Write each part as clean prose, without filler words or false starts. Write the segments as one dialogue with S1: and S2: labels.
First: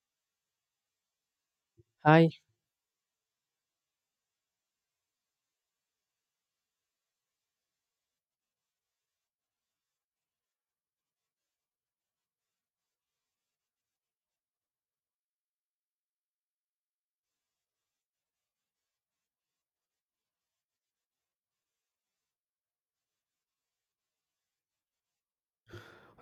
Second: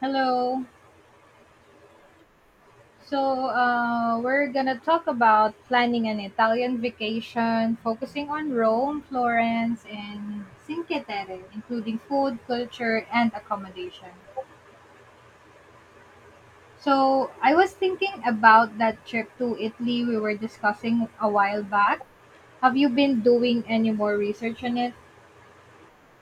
S1: Hello.
S2: Hi.
S1: So, we're gonna talk about planning an Italian vacation, focusing on Rome, Florence, and Cinque Terre, including food, culture, and accommodation. So, I was thinking about that trip to Italy we were discussing a while back. Have you been doing any more research on it?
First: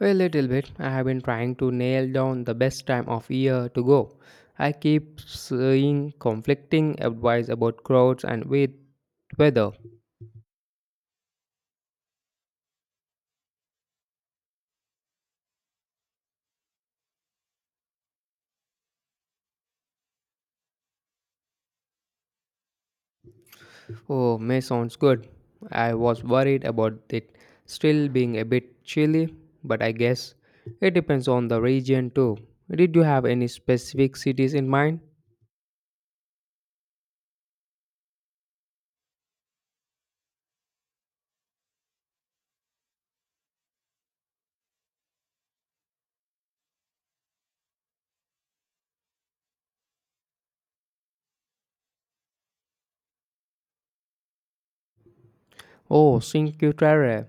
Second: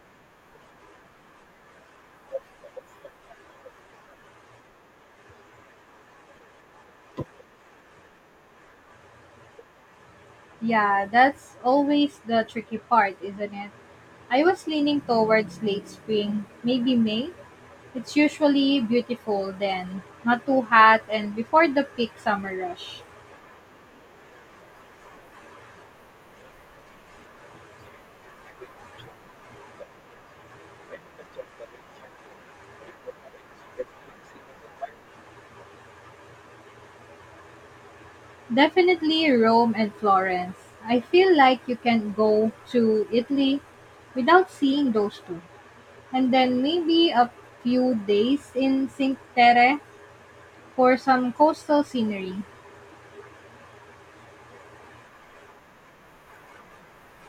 S2: A little bit. I have been trying to nail down the best time of year to go. I keep seeing conflicting advice about crowds and with weather.
S1: Yeah, that's always the tricky part, isn't it? I was leaning towards late spring, maybe May, it's usually beautiful then, not too hot and before the peak summer rush.
S2: Oh, May sounds good. I was worried about it still being a bit chilly, but I guess it depends on the region too. Did you have any specific cities in mind?
S1: Definitely Rome and Florence. I feel like you can go to Italy without seeing those two. And then maybe a few days in Cinque Terre for some coastal scenery,
S2: Oh, Cinque Terre.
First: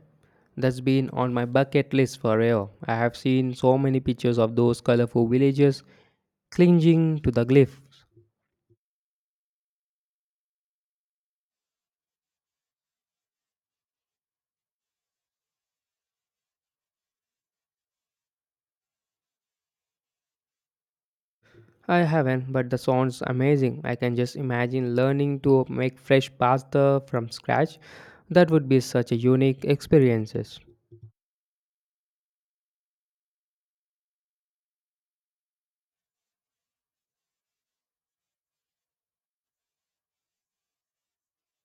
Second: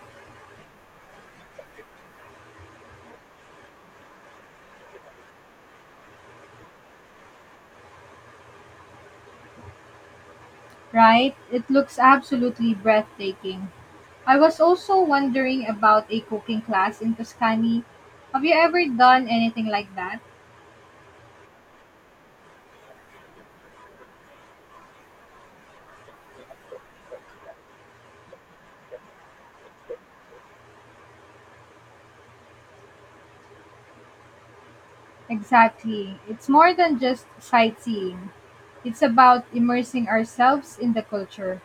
S2: That's been on my bucket list forever. I have seen so many pictures of those colorful villages clinging to the glyphs.
S1: right? It looks absolutely breathtaking. I was also wondering about a cooking class in Tuscany. Have you ever done anything like that?
S2: I haven't, but the sounds amazing. I can just imagine learning to make fresh pasta from scratch. That would be such a unique experiences.
S1: Exactly. It's more than just sightseeing, it's about immersing ourselves in the culture.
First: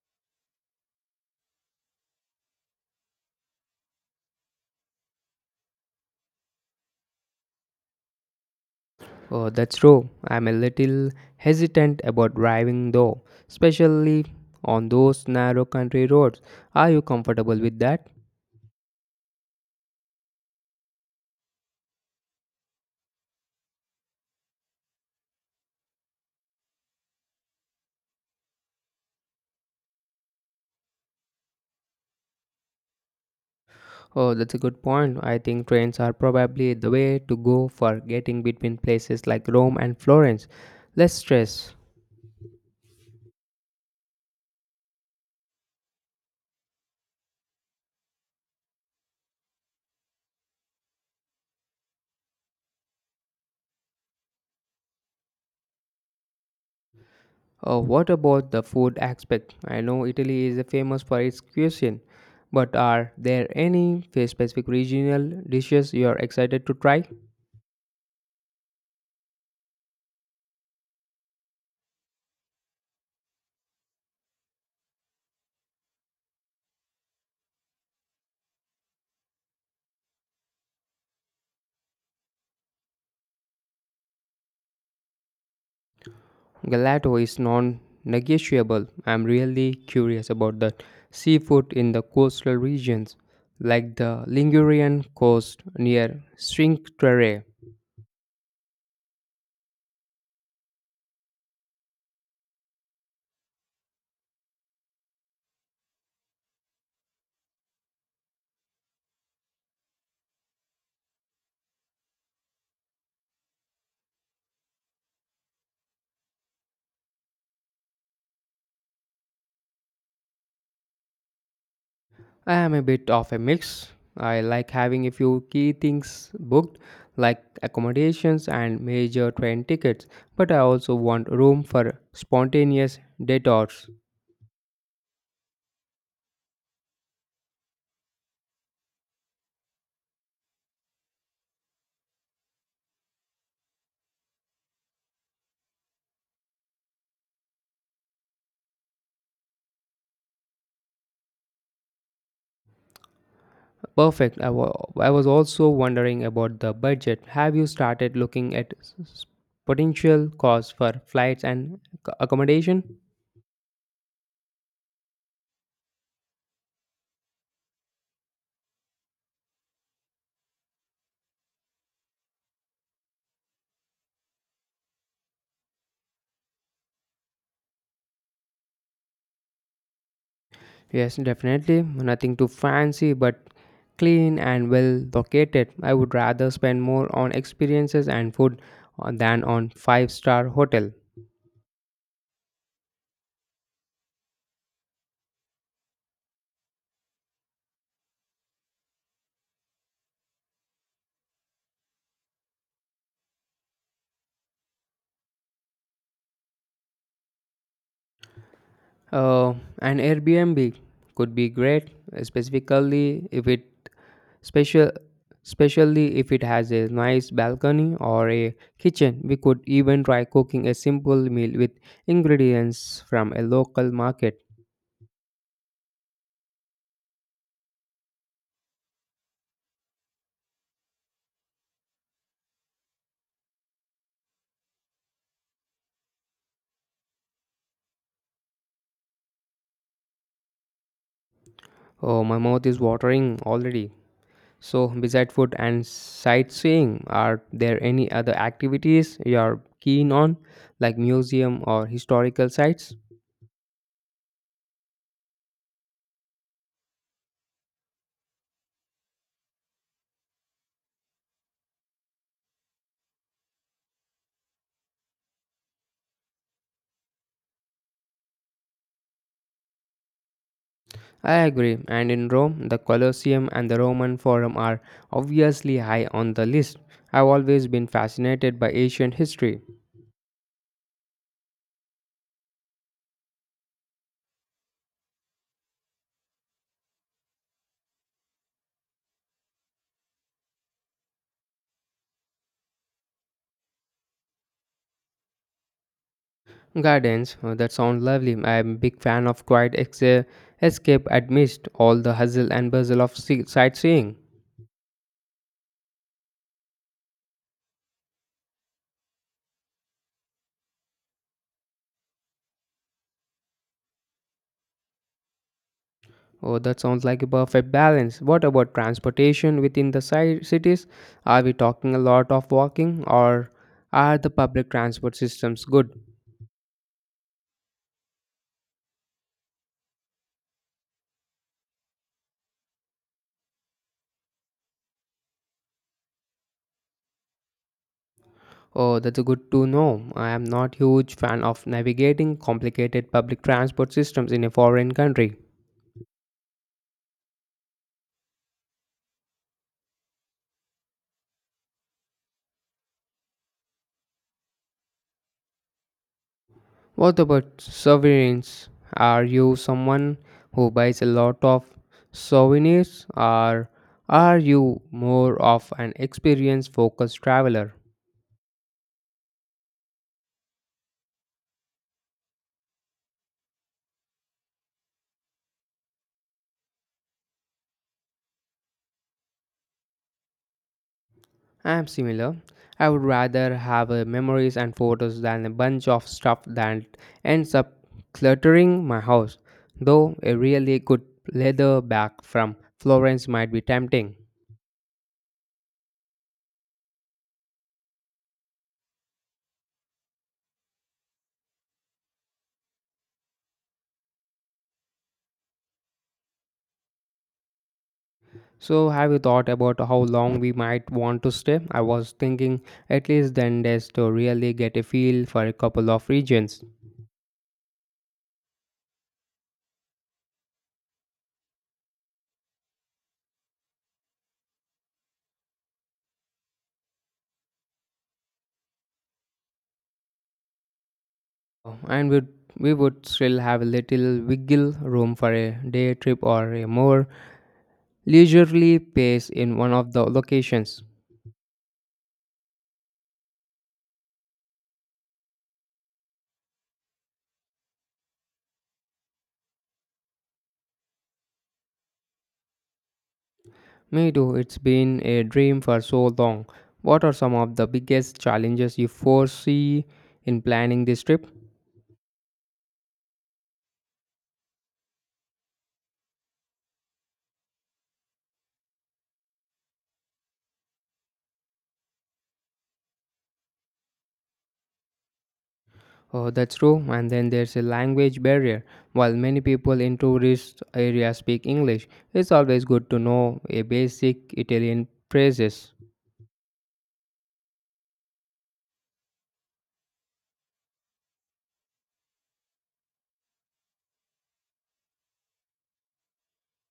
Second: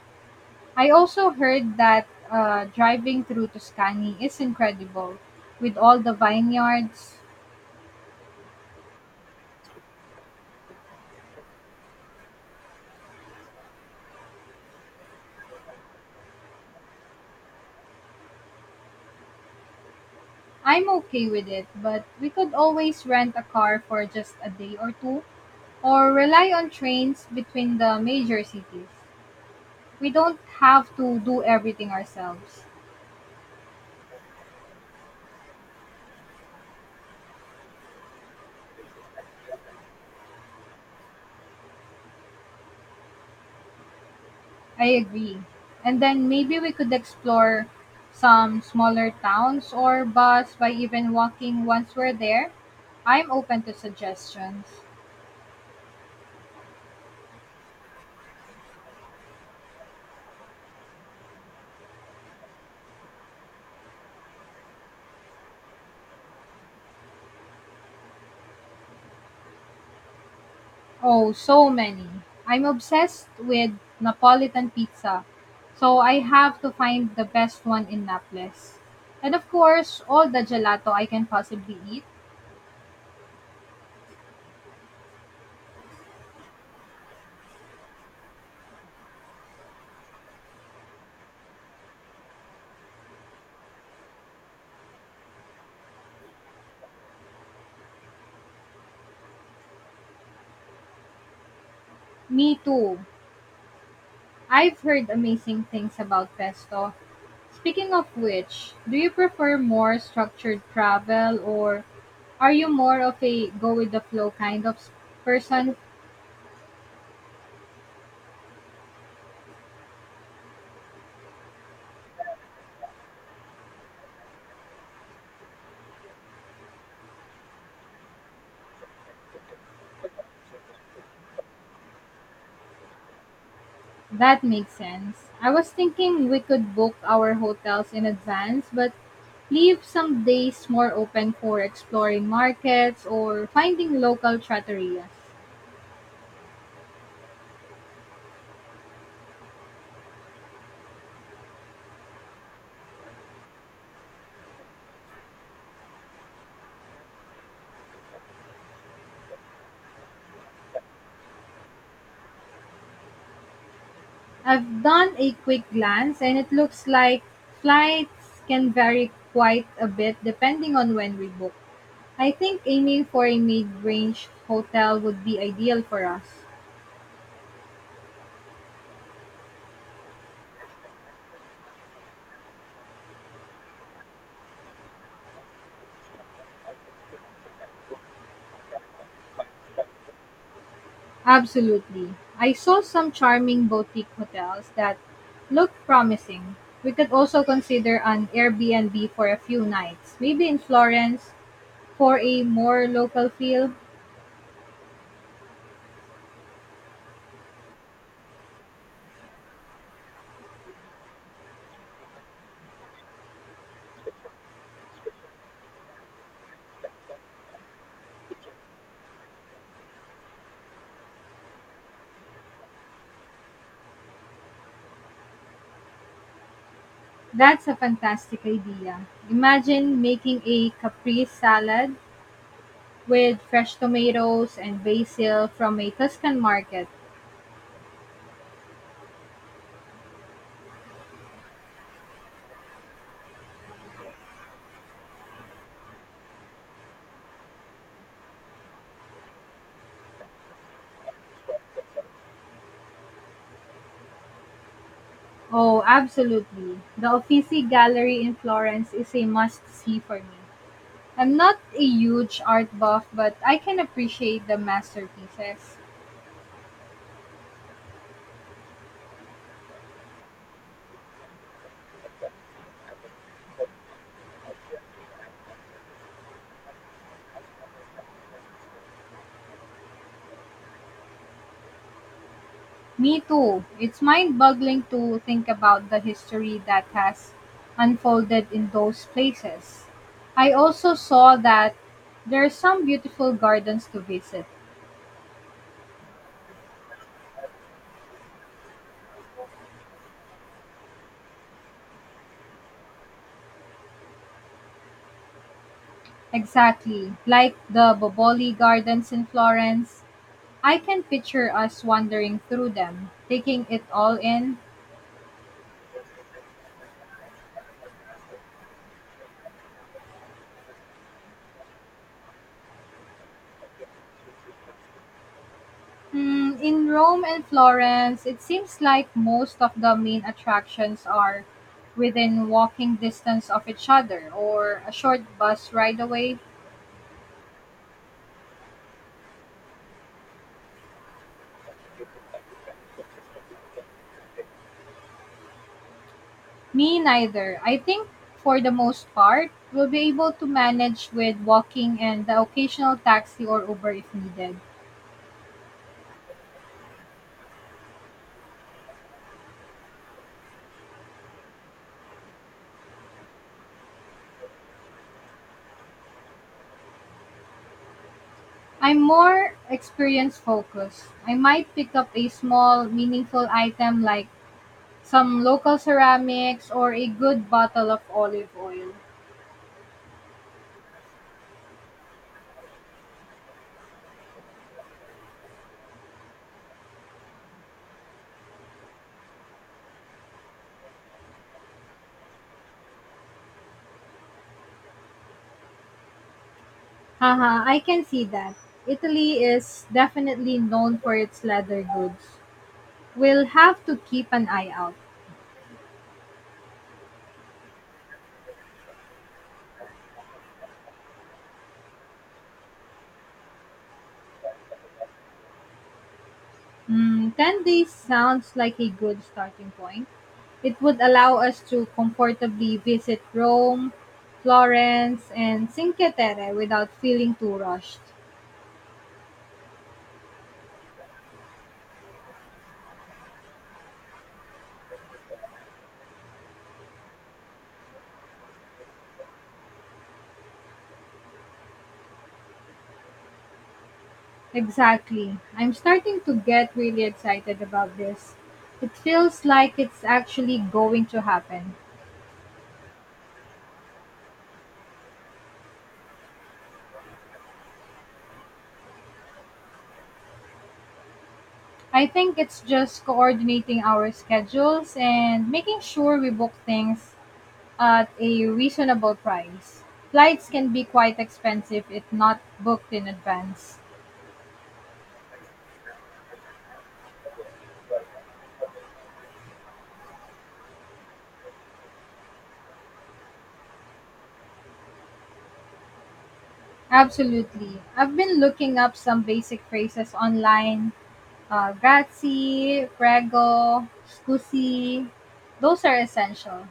S1: I also heard that driving through Tuscany is incredible with all the vineyards.
S2: Oh, that's true. I'm a little hesitant about driving though, especially on those narrow country roads. Are you comfortable with that?
S1: I'm okay with it, but we could always rent a car for just a day or two or rely on trains between the major cities. We don't have to do everything ourselves.
S2: Oh, that's a good point. I think trains are probably the way to go for getting between places like Rome and Florence. Less stress.
S1: I agree. And then maybe we could explore some smaller towns or bus by even walking once we're there. I'm open to suggestions.
S2: What about the food aspect? I know Italy is famous for its cuisine, but are there any specific regional dishes you are excited to try?
S1: Oh, so many. I'm obsessed with Napolitan pizza. So I have to find the best one in Naples. And of course, all the gelato I can possibly eat.
S2: Gelato is non-negotiable. I'm really curious about the seafood in the coastal regions, like the Ligurian coast near Cinque Terre.
S1: Me too. I've heard amazing things about pesto. Speaking of which, do you prefer more structured travel or are you more of a go with the flow kind of person?
S2: I am a bit of a mix. I like having a few key things booked, like accommodations and major train tickets, but I also want room for spontaneous detours.
S1: That makes sense. I was thinking we could book our hotels in advance, but leave some days more open for exploring markets or finding local trattorias.
S2: Perfect. I was also wondering about the budget. Have you started looking at potential costs for flights and accommodation?
S1: I've done a quick glance and it looks like flights can vary quite a bit depending on when we book. I think aiming for a mid-range hotel would be ideal for us.
S2: Yes, definitely. Nothing too fancy, but clean and well located. I would rather spend more on experiences and food than on five-star hotel.
S1: Absolutely. I saw some charming boutique hotels that looked promising. We could also consider an Airbnb for a few nights, maybe in Florence for a more local feel.
S2: Uh, an Airbnb could be great, specifically if it special, especially if it has a nice balcony or a kitchen. We could even try cooking a simple meal with ingredients from a local market.
S1: That's a fantastic idea. Imagine making a caprese salad with fresh tomatoes and basil from a Tuscan market.
S2: Oh, my mouth is watering already. So, beside food and sightseeing, are there any other activities you're keen on, like museum or historical sites?
S1: Oh, absolutely. The Uffizi Gallery in Florence is a must-see for me. I'm not a huge art buff, but I can appreciate the masterpieces.
S2: I agree, and in Rome, the Colosseum and the Roman Forum are obviously high on the list. I've always been fascinated by ancient history.
S1: Me too. It's mind-boggling to think about the history that has unfolded in those places. I also saw that there are some beautiful gardens to visit.
S2: Gardens, that sound lovely. I'm a big fan of quiet escape amidst all the hustle and bustle of sightseeing.
S1: Exactly, like the Boboli Gardens in Florence. I can picture us wandering through them, taking it all in.
S2: Oh, that sounds like a perfect balance. What about transportation within the cities? Are we talking a lot of walking or are the public transport systems good?
S1: Hmm, in Rome and Florence, it seems like most of the main attractions are within walking distance of each other or a short bus ride away.
S2: Oh, that's good to know. I am not huge fan of navigating complicated public transport systems in a foreign country.
S1: Me neither. I think for the most part, we'll be able to manage with walking and the occasional taxi or Uber if needed.
S2: What about souvenirs? Are you someone who buys a lot of souvenirs or are you more of an experience focused traveler?
S1: I'm more experience focused. I might pick up a small, meaningful item like some local ceramics or a good bottle of olive oil.
S2: I'm similar. I would rather have memories and photos than a bunch of stuff that ends up cluttering my house. Though a really good leather bag from Florence might be tempting.
S1: Haha, I can see that. Italy is definitely known for its leather goods. We'll have to keep an eye out.
S2: So, have you thought about how long we might want to stay? I was thinking at least 10 days to really get a feel for a couple of regions.
S1: Hmm, 10 days sounds like a good starting point. It would allow us to comfortably visit Rome, Florence, and Cinque Terre without feeling too rushed.
S2: And we'd, we would still have a little wiggle room for a day trip or a more leisurely pace in one of the locations.
S1: Exactly. I'm starting to get really excited about this. It feels like it's actually going to happen.
S2: Me too, it's been a dream for so long. What are some of the biggest challenges you foresee in planning this trip?
S1: I think it's just coordinating our schedules and making sure we book things at a reasonable price. Flights can be quite expensive if not booked in advance.
S2: Oh, that's true. And then there's a language barrier. While many people in tourist areas speak English, it's always good to know a basic Italian phrases.
S1: Absolutely. I've been looking up some basic phrases online. Grazie, prego, scusi. Those are essential.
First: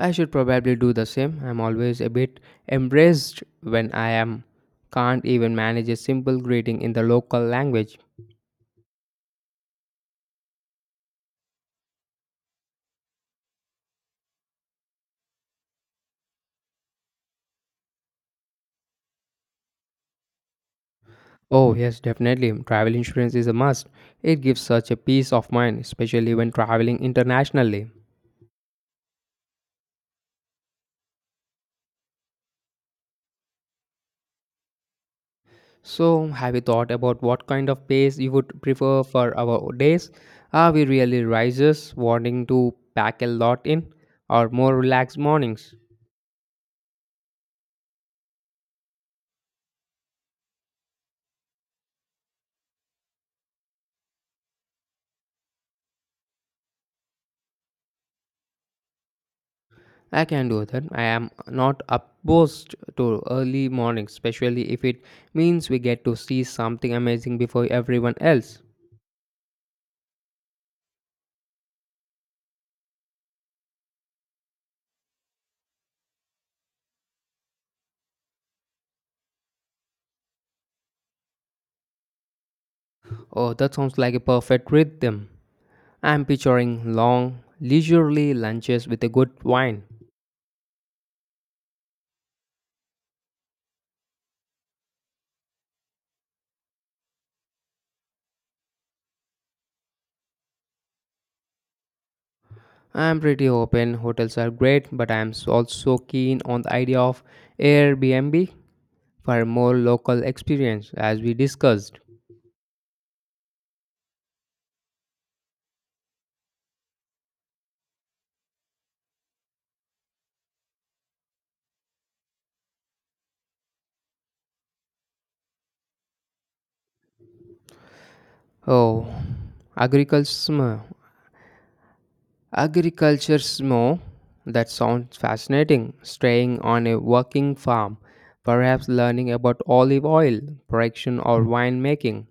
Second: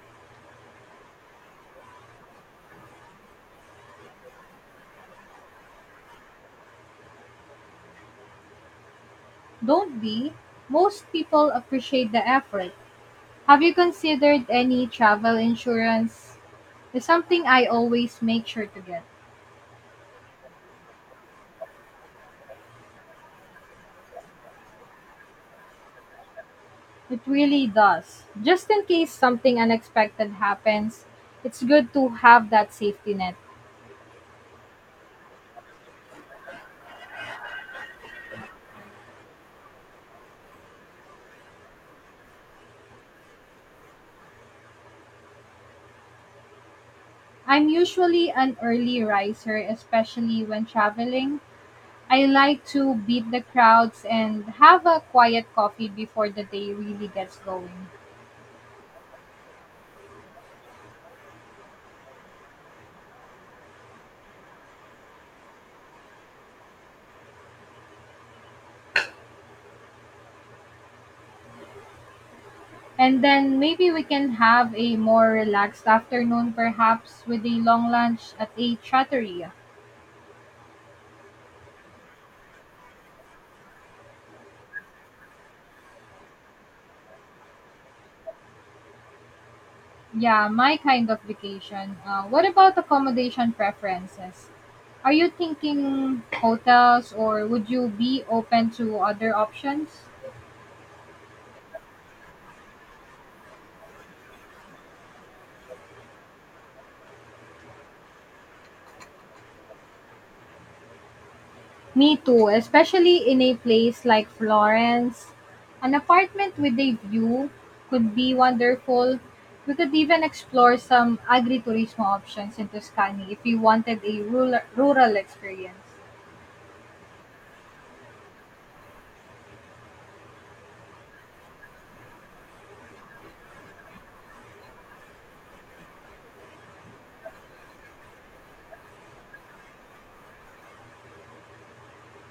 S2: I should probably do the same. I'm always a bit embarrassed when I am can't even manage a simple greeting in the local language.
S1: Don't be. Most people appreciate the effort. Have you considered any travel insurance? It's something I always make sure to get.
S2: Oh, yes, definitely. Travel insurance is a must. It gives such a peace of mind, especially when traveling
S1: It really
S2: internationally.
S1: does. Just in case something unexpected happens, it's good to have that safety net.
S2: So, have you thought about what kind of pace you would prefer for our days? Are we really risers wanting to pack a lot in, or more relaxed mornings?
S1: I'm usually an early riser, especially when traveling. I like to beat the crowds and have a quiet coffee before the day really gets going.
S2: I can do that. I am not opposed to early mornings, especially if it means we get to see something amazing before everyone else.
S1: And then maybe we can have a more relaxed afternoon, perhaps with a long lunch at a trattoria.
S2: Oh, that sounds like a perfect rhythm. I'm picturing long, leisurely lunches with a good wine.
S1: Yeah, my kind of vacation. What about accommodation preferences? Are you thinking hotels or would you be open to other options?
S2: I'm pretty open, hotels are great, but I'm also keen on the idea of Airbnb for a more local experience, as we discussed.
S1: Me too, especially in a place like Florence. An apartment with a view could be wonderful. We could even explore some agriturismo options in Tuscany if you wanted a rural experience.
S2: Oh, agriculture. Agriculture That sounds fascinating. Staying on a working farm, perhaps learning about olive oil production or winemaking.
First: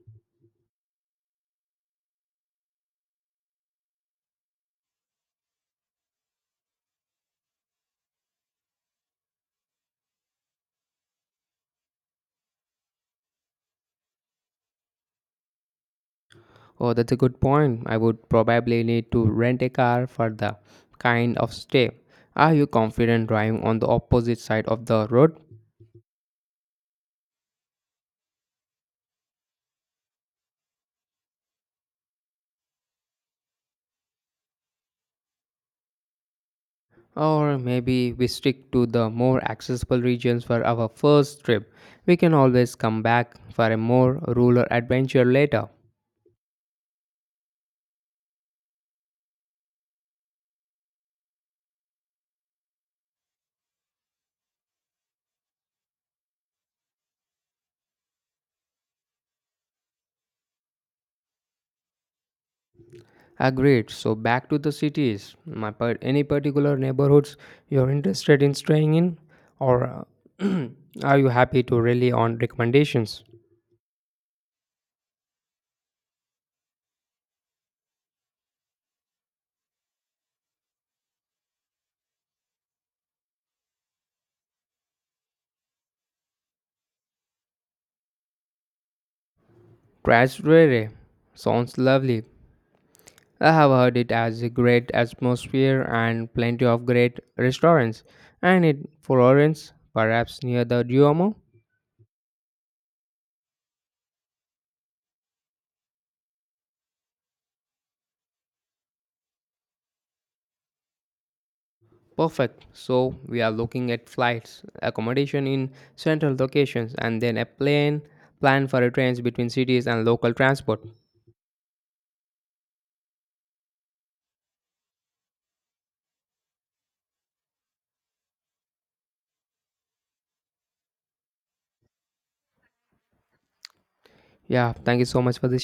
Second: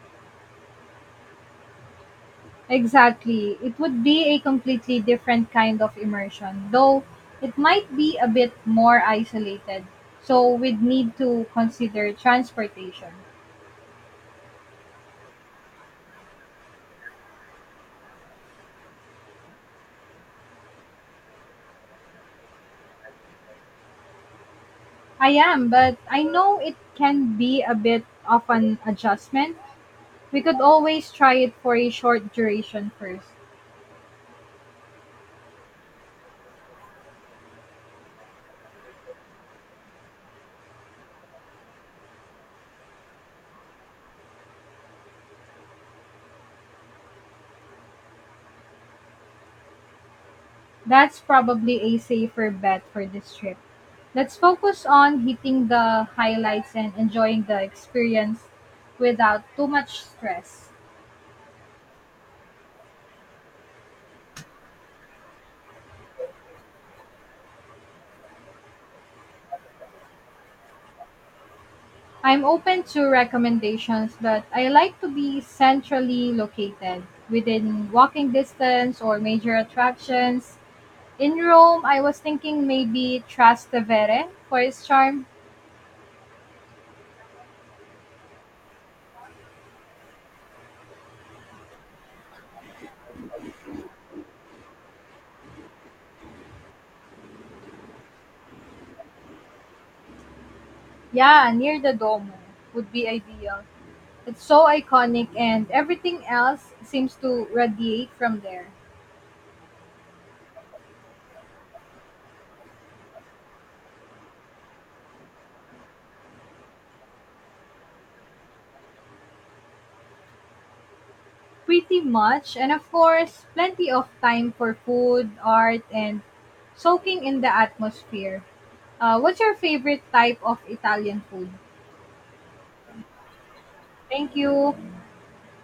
S1: Exactly. It would be a completely different kind of immersion, though it might be a bit more isolated. So we'd need to consider transportation.
S2: Oh, that's a good point. I would probably need to rent a car for the kind of stay. Are you confident driving on the opposite side of the
S1: I
S2: road?
S1: am, but I know it can be a bit of an adjustment. We could always try it for a short duration first.
S2: Or maybe we stick to the more accessible regions for our first trip. We can always come back for a more rural adventure later.
S1: That's probably a safer bet for this trip. Let's focus on hitting the highlights and enjoying the experience without too much stress.
S2: Agreed. So back to the cities. Any particular neighborhoods you're interested in staying in, or uh, are you happy to rely on
S1: I'm open to
S2: recommendations?
S1: recommendations, but I like to be centrally located within walking distance or major attractions. In Rome, I was thinking maybe Trastevere for its charm.
S2: Trastevere sounds lovely. I have heard it has a great atmosphere and plenty of great restaurants. And in Florence, perhaps near the Duomo.
S1: Yeah, near the Duomo would be ideal. It's so iconic and everything else seems to radiate from there.
S2: Perfect. So we are looking at flights, accommodation in central locations, and then a plan for a trains between cities and local transport.
S1: Pretty much, and of course, plenty of time for food, art, and soaking in the atmosphere. What's your favorite type of Italian food? Thank
S2: Yeah,
S1: you.
S2: thank you so much for this